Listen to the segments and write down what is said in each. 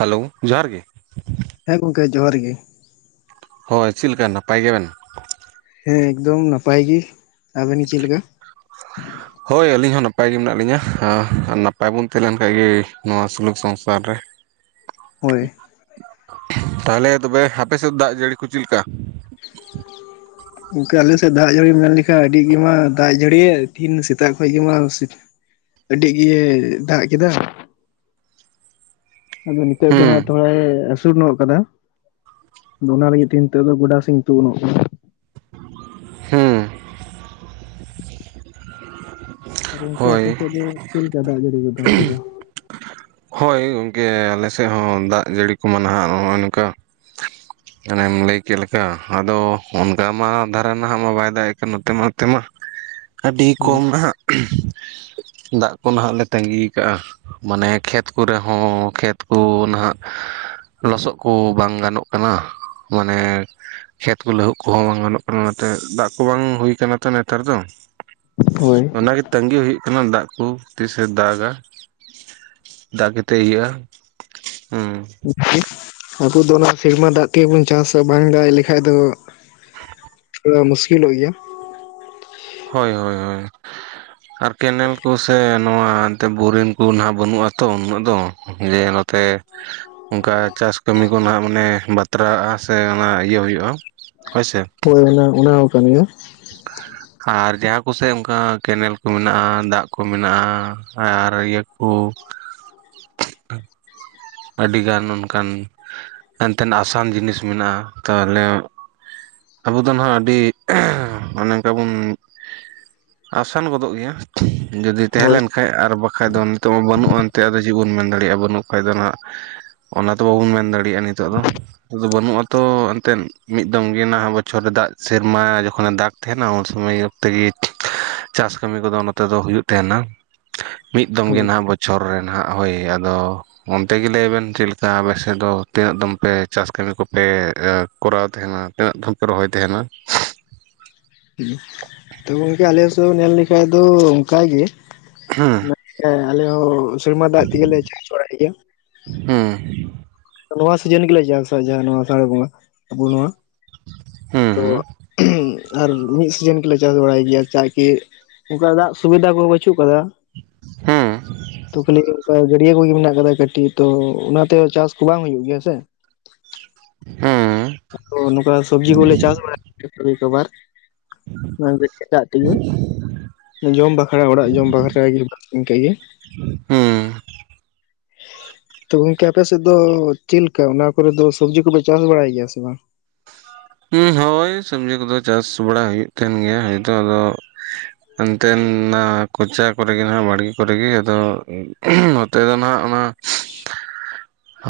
Hello ᱡᱚᱦᱟᱨ ᱜᱮ ᱦᱮᱸ ᱜᱚᱝᱠᱮ ᱡᱚᱦᱟᱨ ᱜᱮ ᱦᱳᱭ ᱪᱮᱫ ᱞᱮᱠᱟ ᱱᱟᱯᱟᱭ ᱜᱮᱵᱮᱱ ᱦᱮᱸ ᱮᱠᱫᱚᱢ ᱱᱟᱯᱟᱭ ᱜᱮᱤ ᱟᱵᱮᱱ ᱜᱮ ᱪᱮᱫ ᱞᱮᱠᱟ ᱦᱳᱭ ᱟᱹᱞᱤᱧ ᱦᱚᱸ ᱱᱟᱯᱟᱭ ᱜᱮ ᱢᱮᱱᱟᱜ ᱞᱤᱧᱟᱹ ᱱᱟᱯᱟᱭ ᱵᱚᱱ ᱛᱟᱦᱮᱸ ᱞᱮᱱ ᱠᱷᱟᱡ ᱜᱮ ᱱᱚᱣᱟ ᱥᱩᱞᱩᱠ ᱥᱚᱝᱥᱟᱨ ᱨᱮ ᱦᱳᱭ ᱛᱟᱦᱚᱞᱮ ᱛᱚᱵᱮ ᱟᱯᱮ ᱥᱮᱫ ᱫᱟᱜ ᱡᱟᱹᱲᱤ ᱠᱚ ᱪᱮᱫ ᱞᱮᱠᱟ ᱜᱚᱢᱠᱮ ᱟᱞᱮ ᱥᱮᱫ ᱫᱟᱜ ᱡᱟᱹᱲᱤᱢ ᱢᱮᱱ ᱞᱮᱠᱷᱟᱱ ᱟᱹᱰᱤ ᱜᱮᱢᱟ ᱫᱟᱜ ᱡᱟᱹᱲᱤ ᱛᱤᱦᱤᱧ ᱥᱮᱛᱟᱜ ᱠᱷᱚᱡ ᱜᱮᱢᱟ ᱟᱹᱰᱤ ᱜᱮ ᱫᱟᱜ ᱠᱮᱫᱟ ᱟᱫᱚ ᱱᱤᱛᱚᱜ ᱫᱚ ᱦᱟᱸᱜ ᱦᱩᱸ ᱛᱷᱚᱲᱟᱭ ᱟᱹᱥᱩᱨ ᱧᱚᱜ ᱠᱟᱫᱟ ᱟᱫᱚ ᱚᱱᱟ ᱞᱟᱹᱜᱤᱫ ᱛᱮ ᱱᱤᱛᱚᱜ ᱫᱚ ᱜᱚᱰᱟ ᱥᱤᱧ ᱛᱩᱜᱱᱚᱜ ᱠᱟᱱᱟ ᱦᱩᱸ ᱟᱨ ᱜᱚᱝᱠᱮ ᱟᱯᱮ ᱦᱳᱭ ᱥᱮᱫ ᱫᱚ ᱪᱮᱫ ᱞᱮᱠᱟ ᱫᱟᱜ ᱡᱟᱹᱲᱤ ᱜᱚᱫ ᱫᱚ ᱚᱱᱛᱮ ᱫᱚ ᱦᱳᱭ ᱜᱚᱢᱠᱮ ᱟᱞᱮ ᱥᱮᱫ ᱦᱚᱸ ᱫᱟᱜ ᱡᱟᱹᱲᱤ ᱠᱚᱢᱟ ᱱᱟᱦᱟᱜ ᱱᱚᱜᱼᱚᱭ ᱱᱚᱝᱠᱟ ᱦᱟᱱᱮᱢ ᱞᱟᱹᱭ ᱠᱮᱫ ᱞᱮᱠᱟ ᱟᱫᱚ ᱚᱱᱠᱟ ᱢᱟ ᱫᱷᱟᱨᱟ ᱱᱟᱦᱟᱜ ᱢᱟ ᱵᱟᱭ ᱫᱟᱲᱮᱜ ᱠᱟᱱ ᱱᱚᱛᱮ ᱢᱟ ᱱᱚᱛᱮ ᱢᱟ [inaudible] ᱟᱹᱰᱤ ᱠᱚᱢ ᱱᱟᱦᱟᱜ ᱫᱟᱜ ᱠᱚ ᱱᱟᱦᱟᱜ ᱞᱮ ᱛᱺᱜᱤ ᱠᱟᱜᱼᱟ ᱢᱟᱱᱮ ᱠᱷᱮᱛ ᱠᱚᱨᱮᱦᱚᱸ ᱠᱷᱮᱛ ᱠᱚ ᱱᱟᱦᱟᱜ ᱞᱚᱥᱚᱫ ᱠᱚ ᱵᱟᱝ ᱜᱟᱱᱚᱜ ᱠᱟᱱᱟ ᱢᱟᱱᱮ ᱠᱷᱮᱛ ᱠᱚ ᱞᱟᱹᱦᱩᱫ ᱠᱚᱦᱚᱸ ᱵᱟᱝ ᱜᱟᱱᱚᱜ ᱠᱟᱱᱟ ᱚᱱᱟᱛᱮ ᱫᱟᱜ ᱠᱚ ᱵᱟᱝ ᱦᱩᱭ ᱠᱟᱱᱟ ᱛᱚ ᱱᱮᱛᱟᱨ ᱫᱚ ᱦᱳᱭ ᱚᱱᱟᱜᱮ ᱛᱟᱸᱜᱤ ᱦᱩᱭᱩᱜ ᱠᱟᱱᱟ ᱫᱟᱜ ᱠᱚ ᱛᱤᱥᱮ ᱫᱟᱜᱟ ᱫᱟᱜ ᱠᱟᱛᱮ ᱤᱭᱟᱹᱜᱼᱟ ᱟᱵᱚ ᱫᱚ ᱚᱱᱟ ᱥᱮᱨᱢᱟ ᱫᱟᱜ ᱛᱮᱜᱮ ᱵᱚᱱ ᱪᱟᱥᱟ ᱵᱟᱝ ᱫᱟᱜ ᱞᱮᱠᱷᱟᱡ ᱫᱚ ᱢᱩᱥᱠᱤᱞ ᱞᱚᱜ ᱜᱮᱭᱟ ᱦᱳᱭ ᱦᱳᱭ ᱦᱳᱭ ᱟᱨ ᱠᱮᱱᱮᱞ ᱠᱚ ᱥᱮ ᱱᱚᱣᱟ ᱮᱱᱛᱮ ᱵᱳᱨᱤᱝ ᱠᱚ ᱱᱟᱦᱟᱜ ᱵᱟᱹᱱᱩᱜᱼᱟᱛᱚ ᱩᱱᱟᱹᱜ ᱫᱚ ᱡᱮ ᱱᱚᱛᱮ ᱚᱱᱠᱟ ᱪᱟᱥ ᱠᱟᱹᱢᱤ ᱠᱚ ᱱᱟᱦᱟᱜ ᱢᱟᱱᱮ ᱵᱟᱛᱨᱟᱜᱼᱟ ᱥᱮ ᱚᱱᱟ ᱤᱭᱟᱹ ᱦᱩᱭᱩᱜᱼᱟ ᱦᱳᱭ ᱥᱮ ᱦᱳᱭ ᱚᱱᱟ ᱚᱱᱟ ᱦᱚᱸ ᱠᱟᱱ ᱜᱮᱭᱟ ᱟᱨ ᱡᱟᱦᱟᱸ ᱠᱚᱥᱮᱫ ᱚᱱᱠᱟ ᱠᱮᱱᱮᱞ ᱠᱚ ᱢᱮᱱᱟᱜᱼᱟ ᱫᱟᱜ ᱠᱚ ᱢᱮᱱᱟᱜᱼᱟ ᱟᱨ ᱤᱭᱟᱹ ᱠᱚ ᱟᱹᱰᱤᱜᱟᱱ ᱚᱱᱠᱟᱱ ᱮᱱᱛᱮᱱ ᱟᱥᱟᱱ ᱡᱤᱱᱤᱥ ᱢᱮᱱᱟᱜᱼᱟ ᱛᱟᱦᱚᱞᱮ ᱟᱵᱚ ᱫᱚ ᱦᱟᱸᱜ ᱟᱹᱰᱤ ᱚᱱᱮ ᱚᱱᱠᱟ ᱵᱚᱱ ᱟᱥᱟᱱ ᱜᱚᱫᱚᱜ ᱜᱮᱭᱟ ᱡᱩᱚᱫᱤ ᱛᱟᱦᱮᱸ ᱦᱳᱭ ᱞᱮᱱ ᱠᱷᱟᱡ ᱟᱨ ᱵᱟᱠᱟᱱᱡ ᱫᱚ ᱱᱤᱛᱚᱜ ᱢᱟ ᱵᱟᱹᱱᱩᱜᱼᱟ ᱮᱱᱛᱮᱫ ᱟᱫᱚ ᱪᱮᱫ ᱵᱚᱱ ᱢᱮᱱ ᱫᱟᱲᱮᱭᱟᱜᱼᱟ ᱵᱟᱹᱱᱩᱜ ᱠᱷᱟᱡ ᱫᱚᱱᱟᱜ ᱚᱱᱟ ᱛᱚ ᱵᱟᱵᱚᱱ ᱢᱮᱱ ᱫᱟᱲᱮᱭᱟᱜᱼᱟ ᱱᱤᱛᱳᱜ ᱫᱚ ᱟᱫᱚ ᱵᱟᱹᱱᱩᱜ ᱟᱛᱚ ᱮᱱᱛᱮᱫ ᱢᱤᱫ ᱫᱚᱢ ᱜᱮ ᱱᱟᱦᱟᱜ ᱵᱚᱪᱷᱚᱨ ᱨᱮ ᱫᱟᱜ ᱥᱮᱨᱢᱟ ᱡᱚᱠᱷᱚᱱᱮ ᱫᱟᱜᱽ ᱛᱟᱦᱮᱱᱟ ᱩᱱ ᱥᱚᱢᱚᱭ ᱜᱮ ᱛᱮᱜᱮ ᱪᱟᱥ ᱠᱟᱹᱢᱤ ᱠᱚᱫᱚ ᱱᱚᱛᱮ ᱫᱚ ᱦᱩᱭᱩᱜ ᱛᱟᱦᱮᱱᱟ᱾ ᱢᱤᱫ ᱫᱚᱢ ᱜᱮ ᱦᱳᱭ ᱱᱟᱦᱟᱜ ᱵᱚᱪᱷᱚᱨ ᱨᱮ ᱱᱟᱦᱟᱜ ᱦᱳᱭ ᱟᱫᱚ ᱛᱮᱜᱮ ᱞᱟᱹᱭᱵᱤᱱ ᱪᱮᱫ ᱞᱮᱠᱟ ᱟᱯᱮᱥᱮᱫ ᱫᱚ ᱛᱤᱱᱟᱹᱜ ᱫᱚᱢ ᱯᱮ ᱪᱟᱥ ᱠᱟᱹᱢᱤ ᱠᱚᱯᱮ ᱠᱚᱨᱟᱣ ᱛᱟᱦᱮᱱᱟ ᱛᱤᱱᱟᱹᱜ ᱫᱚ ᱨᱚᱦᱚᱭ ᱛᱟᱦᱮᱱᱟ ᱛᱚ ᱜᱚᱝᱠᱮ ᱟᱞᱮᱥᱮᱫ ᱧᱮᱞ ᱞᱮᱠᱷᱟᱡ ᱫᱚ ᱚᱱᱠᱟ ᱜᱮ ᱦᱮᱸ ᱦᱮᱸ ᱟᱞᱮ ᱦᱚᱸ ᱥᱮᱨᱢᱟ ᱫᱟᱜ ᱛᱮᱜᱮᱞᱮ ᱪᱟᱥ ᱵᱟᱲᱟᱭ ᱜᱮᱭᱟ ᱦᱩᱸ ᱱᱚᱣᱟ ᱥᱤᱡᱤᱱ ᱜᱮᱞᱮ [unintelligible] ᱱᱚᱣᱟ ᱟᱥᱟᱲ ᱵᱚᱸᱜᱟ ᱟᱵᱚ ᱱᱚᱣᱟ ᱦᱩᱸ ᱛᱚ ᱦᱩᱸ ᱟᱨ ᱢᱤᱫ ᱥᱤᱡᱮᱱ ᱜᱮᱞᱮ ᱪᱟᱥ ᱵᱟᱲᱟᱭ ᱜᱮᱭᱟ ᱪᱟᱜ ᱠᱤ ᱚᱱᱠᱟ ᱫᱟᱜ ᱥᱩᱵᱤᱫᱷᱟ ᱠᱚᱦᱚᱸ ᱵᱟᱹᱪᱩᱜ ᱟᱠᱟᱫᱟ ᱦᱮᱸ ᱛᱚ ᱠᱷᱟᱞᱤ ᱚᱱᱠᱟ ᱜᱟᱹᱰᱭᱟᱹ ᱠᱚᱜᱮ ᱢᱮᱱᱟᱜ ᱠᱟᱫᱟ ᱠᱟᱹᱴᱤᱡ ᱛᱚ ᱚᱱᱟᱛᱮᱦᱚᱸ ᱪᱟᱥ ᱵᱟᱝ ᱦᱩᱭᱩᱜ ᱜᱮᱭᱟ ᱥᱮ ᱦᱮᱸ [unintelligible] ᱱᱚᱝᱠᱟ ᱥᱚᱵᱽᱡᱤ ᱠᱚᱞᱮ ᱪᱟᱥ ᱵᱟᱲᱟᱭ [inaudible] ᱛᱮᱜᱮ ᱡᱚᱢ ᱵᱟᱠᱷᱨᱟ ᱚᱲᱟᱜ ᱡᱚᱢ ᱵᱟᱠᱷᱨᱟ [inaudible] ᱜᱮ ᱦᱮᱸ ᱛᱚ ᱜᱚᱝᱠᱮ ᱟᱯᱮ ᱥᱮᱫ ᱫᱚ ᱪᱮᱫᱞᱮᱠᱟ ᱚᱱᱟ ᱠᱚᱨᱮ ᱫᱚ ᱥᱚᱵᱡᱤ ᱠᱚᱯᱮ ᱪᱟᱥ ᱵᱟᱲᱟᱭ ᱜᱮᱭᱟ ᱥᱮ ᱵᱟᱝ ᱦᱚᱸ, ᱦᱳᱭ ᱥᱚᱵᱡᱤ ᱠᱚᱫᱚ ᱪᱟᱥ ᱵᱟᱲᱟ ᱦᱩᱭᱩᱜ ᱠᱟᱱ ᱜᱮᱭᱟ ᱦᱚᱭᱛᱳ ᱟᱫᱚ ᱾ ᱮᱱᱛᱮᱱ-ᱱᱟ ᱠᱚᱪᱟ ᱠᱚᱨᱮᱜᱮ ᱱᱟᱦᱟᱜ ᱵᱟᱲᱜᱮ ᱠᱚᱨᱮᱜᱮ ᱟᱫᱚ ᱱᱚᱛᱮ ᱫᱚ ᱱᱟᱜ ᱚᱱᱟ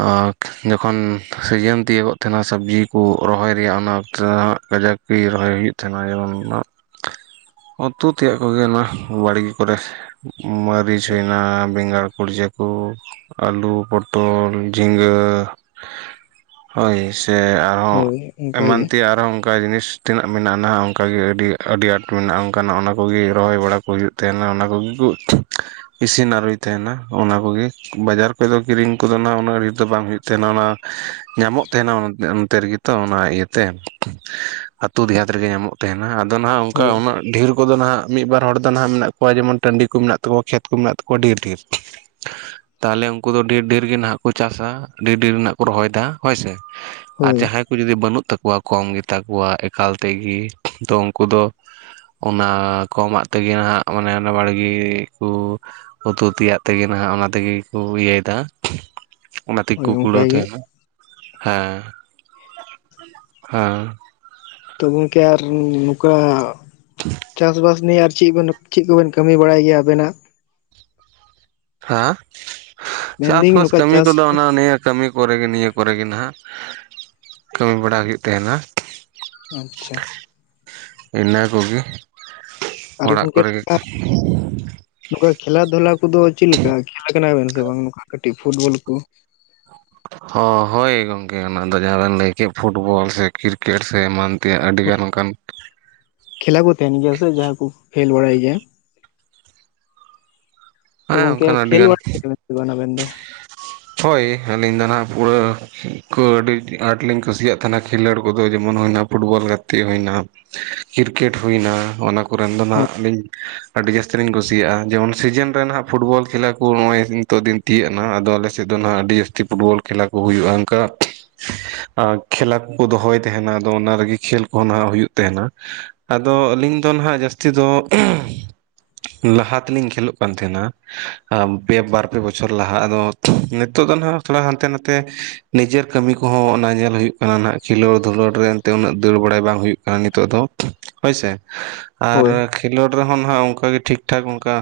ᱟᱨ ᱡᱚᱠᱷᱚᱱ ᱥᱤᱡᱤᱱ ᱛᱤᱭᱳᱜᱚᱜ ᱛᱟᱦᱮᱱᱟ ᱥᱚᱵᱽᱡᱤ ᱠᱚ ᱨᱚᱦᱚᱭ ᱨᱮᱭᱟᱜ ᱚᱱᱟ ᱚᱠᱛᱮ ᱫᱚ ᱱᱟᱜ ᱠᱟᱡᱟᱠ ᱠᱤ ᱨᱚᱦᱚᱭ ᱦᱩᱭᱩᱜ ᱛᱟᱦᱮᱱᱟ? ᱡᱮᱢᱚᱱ-ᱱᱟᱜ [inaudible] ᱤᱸ-ᱠᱤᱸᱜ ᱾ ᱦᱚᱸ ᱛᱩᱫ ᱛᱮᱭᱟᱜ ᱠᱚᱜᱮ ᱱᱚᱣᱟ ᱵᱟᱲᱜᱮ ᱠᱚᱨᱮ, ᱢᱟᱹᱨᱤᱪ ᱦᱩᱭᱮᱱᱟ, ᱵᱮᱸᱜᱟᱲ ᱠᱩᱲᱡᱟᱹ ᱠᱚ, ᱟᱹᱞᱩ, ᱯᱚᱴᱚᱞ, ᱡᱤᱸᱜᱟᱹ ᱦᱳᱭ ᱥᱮ ᱟᱨᱦᱚᱸ ᱦᱳᱭ ᱚᱱᱠᱟ ᱮᱢᱟᱱ ᱜᱮ ᱛᱮᱭᱟᱜ ᱟᱨᱦᱚᱸ ᱚᱸ- ᱠᱟ ᱡᱤᱱᱤᱥ ᱛᱤᱱᱟᱹᱜ ᱢᱮᱱᱟᱜ ᱱᱟᱦᱟᱜ ᱚᱸᱠᱟᱜᱮ ᱟᱹᱰᱤ, ᱟᱹᱰᱤ ᱟᱸᱴ ᱢᱮᱱᱟᱜᱼᱟ, ᱚᱸᱠᱟᱱᱟᱜ ᱚᱱᱟ ᱠᱚᱜᱮ ᱨᱚᱦᱚᱭ ᱵᱟᱲᱟ ᱠᱚ ᱦᱩᱭᱩᱜ, ᱛᱟᱦᱮᱸᱱᱟ ᱚᱱᱟ ᱠᱚᱜᱮ ᱠᱩᱜ [unintelligible] ᱤᱥᱤᱱ ᱟᱨᱩᱭ ᱛᱟᱦᱮᱸᱱᱟ ᱚᱱᱟ ᱠᱚᱜᱮ, ᱵᱟᱡᱟᱨ ᱯᱮᱫᱚ ᱠᱤᱨᱤᱧ ᱠᱚᱫᱚ ᱱᱟᱜ ᱩᱱᱟᱹ- ᱚᱱᱟ ᱨᱮᱜᱮ ᱛᱚ ᱵᱟᱝ ᱦᱩᱭᱩᱜ ᱛᱟᱦᱮᱸᱱᱟ ᱚᱱᱟ, ᱧᱟᱢᱚᱜ ᱛᱟᱦᱮᱸᱱᱟ ᱚᱱ ᱚᱱᱛᱮ, ᱚᱸᱛᱮ ᱨᱮᱜᱮ ᱛᱚ ᱚᱱᱟ ᱤᱭᱟᱹᱛᱮ, ᱟᱹᱛᱩ ᱫᱮᱦᱟᱛ ᱨᱮᱜᱮ ᱧᱟᱢᱚᱜ ᱛᱮᱦᱮᱱᱟ, ᱟᱫᱚ ᱱᱟᱦᱟᱜ ᱚᱸᱠᱟ ᱦᱳᱭ ᱩᱱᱟᱹᱜ ᱰᱷᱮᱨ ᱩᱸᱠᱚ ᱫᱚ ᱱᱟᱦᱟᱜ ᱢᱤᱫ ᱵᱟᱨ ᱦᱚᱲ ᱫᱚ ᱱᱟᱜ ᱢᱮᱱᱟᱜ ᱠᱚᱣᱟ ᱡᱮᱢᱚᱱ ᱴᱟᱺᱰᱤ ᱠᱩ ᱢᱮᱱᱟᱜ ᱛᱟᱠᱩᱣᱟᱹ ᱠᱷᱮᱛ ᱠᱚ ᱢᱮᱱᱟᱜ ᱛᱟᱠᱚᱣᱟ ᱰᱷᱮᱨ ᱰᱷᱮᱨ᱾ ᱛᱟᱦᱮᱞᱮ ᱩᱸᱠᱩ ᱫᱚ ᱰᱷᱮᱨ ᱰᱷᱮᱨ ᱜᱮ ᱱᱟᱜ ᱠᱚ ᱪᱟᱥᱟ, ᱰᱷᱮᱨ ᱰᱷᱮᱨ ᱨᱮᱱᱟᱜ ᱠᱚ ᱨᱚᱦᱚᱭ ᱮᱫᱟ ᱦᱳᱭ ᱥᱮ, ᱟᱨ ᱦᱳᱭ ᱡᱟᱦᱟᱸᱭ ᱠᱚ ᱡᱩᱫᱤ ᱵᱟᱹᱱᱩᱜ ᱛᱟᱠᱚᱣᱟ ᱠᱚᱢ ᱜᱮ ᱛᱟᱠᱚᱣᱟ ᱮᱠᱟᱞ ᱛᱮᱜᱮ, ᱫᱚ ᱩᱸᱠᱩ ᱫᱚ ᱚᱱᱟ ᱠᱚᱢᱟᱜ ᱛᱮᱜᱮ ᱦᱟᱸᱜ ᱢᱟᱱᱮ ᱚᱱᱟ ᱵᱟᱲᱜᱮ ᱠᱚ, ᱩᱛᱩ ᱛᱮᱭᱟᱜ ᱛᱮᱜᱮ ᱱᱟᱦᱟᱜ ᱚᱱᱟ ᱛᱮᱜᱮ ᱠᱚ ᱤᱭᱟᱹᱭᱮᱫᱟ, ᱚᱱᱟ ᱛᱮᱜᱮ ᱦᱳᱭ ᱠᱚ ᱠᱩᱲᱟᱹᱣ ᱚᱱᱠᱟᱜᱮ ᱛᱟᱦᱮᱸᱱᱟ, ᱦᱮᱸᱻ ᱦᱮᱸ᱾ ᱛᱚ ᱜᱚᱝᱠᱮ ᱟᱨ ᱻᱱᱚᱠᱟ ᱪᱟᱥᱵᱟᱥ ᱱᱤᱭᱮ ᱟᱨ ᱪᱮᱫ ᱵᱤᱱ ᱪᱮᱫ ᱠᱚᱵᱮᱱ ᱠᱟᱹᱢᱤ ᱵᱟᱲᱟᱭ ᱜᱮᱭᱟ ᱟᱵᱮᱱᱟᱜ? ᱦᱟᱸ, ᱢᱮᱱᱫᱟᱹᱧ ᱪᱟᱥᱵᱟᱥ ᱱᱚᱝᱠᱟ ᱠᱟᱹᱢᱤ ᱪᱟᱥ ᱠᱚᱫᱚ ᱚᱱᱟ ᱱᱤᱭᱟᱹ ᱠᱟᱹᱢᱤ ᱠᱚᱨᱮ ᱜᱮ ᱱᱤᱭᱟᱹ ᱠᱚᱨᱮ ᱜᱮ ᱱᱟᱦᱟᱜ ᱠᱟᱹᱢᱤ ᱵᱟᱲᱟ ᱦᱩᱭᱩᱜ ᱛᱟᱦᱮᱸᱱᱟ, ᱟᱪᱻᱪᱷᱟ, ᱤᱱᱟᱹ ᱠᱚᱜᱮ ᱟᱨ ᱚᱲᱟᱜ ᱠᱚᱨᱮ ᱜᱮ [unintelligible] ᱱᱚᱠᱟ ᱠᱷᱮᱞᱟ ᱫᱷᱚᱞᱟ ᱠᱚᱫᱚ ᱪᱮᱫ ᱞᱮᱠᱟ ᱠᱷᱮᱞ ᱟᱠᱟᱱᱟ ᱵᱮᱱ ᱥᱮ ᱵᱟᱝ ᱱᱚᱠᱟ ᱠᱟᱹᱴᱤᱡ ᱯᱷᱩᱴᱵᱚᱞ ᱠᱩ? ᱦᱚᱸ! ᱦᱳᱭ ᱜᱮ ᱜᱚᱢᱠᱮ ᱚᱱᱟᱫᱚ ᱡᱟᱦᱟᱸ ᱵᱮᱱ ᱞᱟᱹᱭ ᱠᱮᱫ ᱯᱷᱩᱴᱵᱚᱞ ᱥᱮ ᱠᱤᱨᱤᱠᱮᱴ ᱥᱮ ᱮᱢᱟᱱ ᱜᱮ ᱟᱹᱰᱤᱜᱟᱱ ᱚᱱᱠᱟᱱ ᱠᱷᱮᱞᱟ ᱠᱚ ᱛᱟᱦᱮᱱ ᱜᱮᱭᱟ ᱥᱮ ᱡᱟᱦᱟᱸᱭ ᱠᱩ ᱠᱷᱮᱞ ᱵᱟᱲᱟᱭ ᱜᱮᱭᱟ ᱾ ᱛᱚ ᱦᱮᱸ ᱜᱚᱝᱠᱮ ᱚᱱᱠᱟᱱ ᱠᱷᱮᱞ ᱟᱹᱰᱤᱜᱟᱱ ᱵᱟᱲ [unintelligible] ᱟᱵᱮᱱ ᱫᱚ? ᱦᱳᱭ ᱟᱹᱞᱤᱧ ᱫᱚ ᱦᱟᱸᱜ ᱯᱩᱨᱟᱹ ᱠᱚ ᱟᱹᱰᱤ ᱟᱸᱴᱞᱤᱧ ᱠᱩᱥᱤᱭᱟᱜ ᱛᱟᱦᱮᱱᱟ ᱠᱷᱮᱞᱳᱰ ᱠᱚᱫᱚ ᱡᱮᱢᱚᱱ ᱦᱩᱭᱱᱟ ᱯᱷᱩᱴᱵᱚᱞ ᱜᱟᱛᱮᱜ ᱦᱩᱭᱱᱟ ᱠᱨᱤᱠᱮᱴ ᱦᱩᱭᱱᱟ ᱚᱱᱟ ᱠᱚᱨᱮᱱ ᱫᱚ ᱱᱟᱜ ᱟᱹᱰᱤ ᱡᱟᱹᱥᱛᱤ ᱞᱤᱧ ᱠᱩᱥᱤᱭᱟᱜᱼᱟ ᱡᱮᱢᱚᱱ ᱥᱤᱡᱮᱱ ᱨᱮᱦ ᱯᱷᱩᱴᱵᱚᱞ ᱠᱷᱮᱞᱟ ᱠᱚ ᱱᱚᱜᱼᱚᱭ ᱱᱤᱛᱚᱜ ᱫᱤᱱ ᱛᱤᱭᱟᱹᱜᱱᱟ ᱟᱞᱮᱥᱮᱫ ᱫᱚ ᱱᱟᱦᱟᱜ ᱟᱹᱰᱤ ᱡᱟᱹᱥᱛᱤ ᱯᱷᱩᱴᱵᱚᱞ ᱠᱷᱮᱞᱟ ᱠᱚ ᱦᱩᱭᱩᱜᱼᱟ ᱚᱱᱠᱟ ᱠᱷᱮᱞᱟ ᱠᱚᱠᱚ ᱫᱚᱦᱚᱭ ᱛᱟᱦᱮᱱᱟ ᱟᱫᱚ ᱚᱱᱟ ᱨᱮᱜᱮ ᱠᱷᱮᱞ ᱠᱚᱦᱚᱸ ᱱᱟᱜ ᱦᱩᱭᱩᱜ ᱛᱟᱦᱮᱱᱟ ᱟᱫᱚ ᱟᱹᱞᱤᱧ ᱫᱚ ᱱᱟᱦᱟᱜ ᱡᱟᱹᱥᱛᱤ ᱫᱚ, [inaudible] ᱞᱟᱦᱟ ᱛᱮᱞᱤᱧ ᱠᱷᱮᱞᱳᱜ ᱠᱟᱱ ᱛᱟᱦᱮᱸᱱᱟ, ᱟᱻᱯᱮ ᱵᱟᱨ ᱯᱮ ᱵᱚᱪᱷᱚᱨ ᱞᱟᱦᱟ ᱟᱫᱚ ᱱᱤᱛᱚᱜ ᱫᱚ ᱱᱟᱸᱜ ᱛᱷᱚᱲᱟ ᱦᱟᱱᱛᱮ ᱱᱟᱛᱮ ᱱᱤᱡᱟᱨ ᱠᱟᱹᱢᱤ ᱠᱚᱦᱚᱸ ᱚᱱᱟ ᱧᱮᱞ ᱦᱩᱭᱩᱜ ᱠᱟᱱᱟ ᱱᱟᱜ ᱠᱷᱤᱞᱟᱹᱣ ᱫᱷᱩᱞᱚᱲ ᱨᱮ ᱮᱱᱛᱮ ᱩᱱᱟᱹᱜ ᱫᱟᱹᱲ ᱵᱟᱲᱟᱭ ᱵᱟᱝ ᱦᱩᱭᱩᱜ ᱠᱟᱱᱟ ᱱᱤᱛᱚᱜ ᱫᱚ᱾ ᱦᱳᱭ ᱥᱮ ᱟᱨ ᱦᱳᱭ ᱠᱷᱮᱞᱳᱰ ᱨᱮᱦᱚᱸ ᱱᱟᱸᱜ ᱚᱸᱠᱟ ᱜᱮ ᱴᱷᱤᱠ ᱴᱷᱟᱠ ᱚᱱᱠᱟ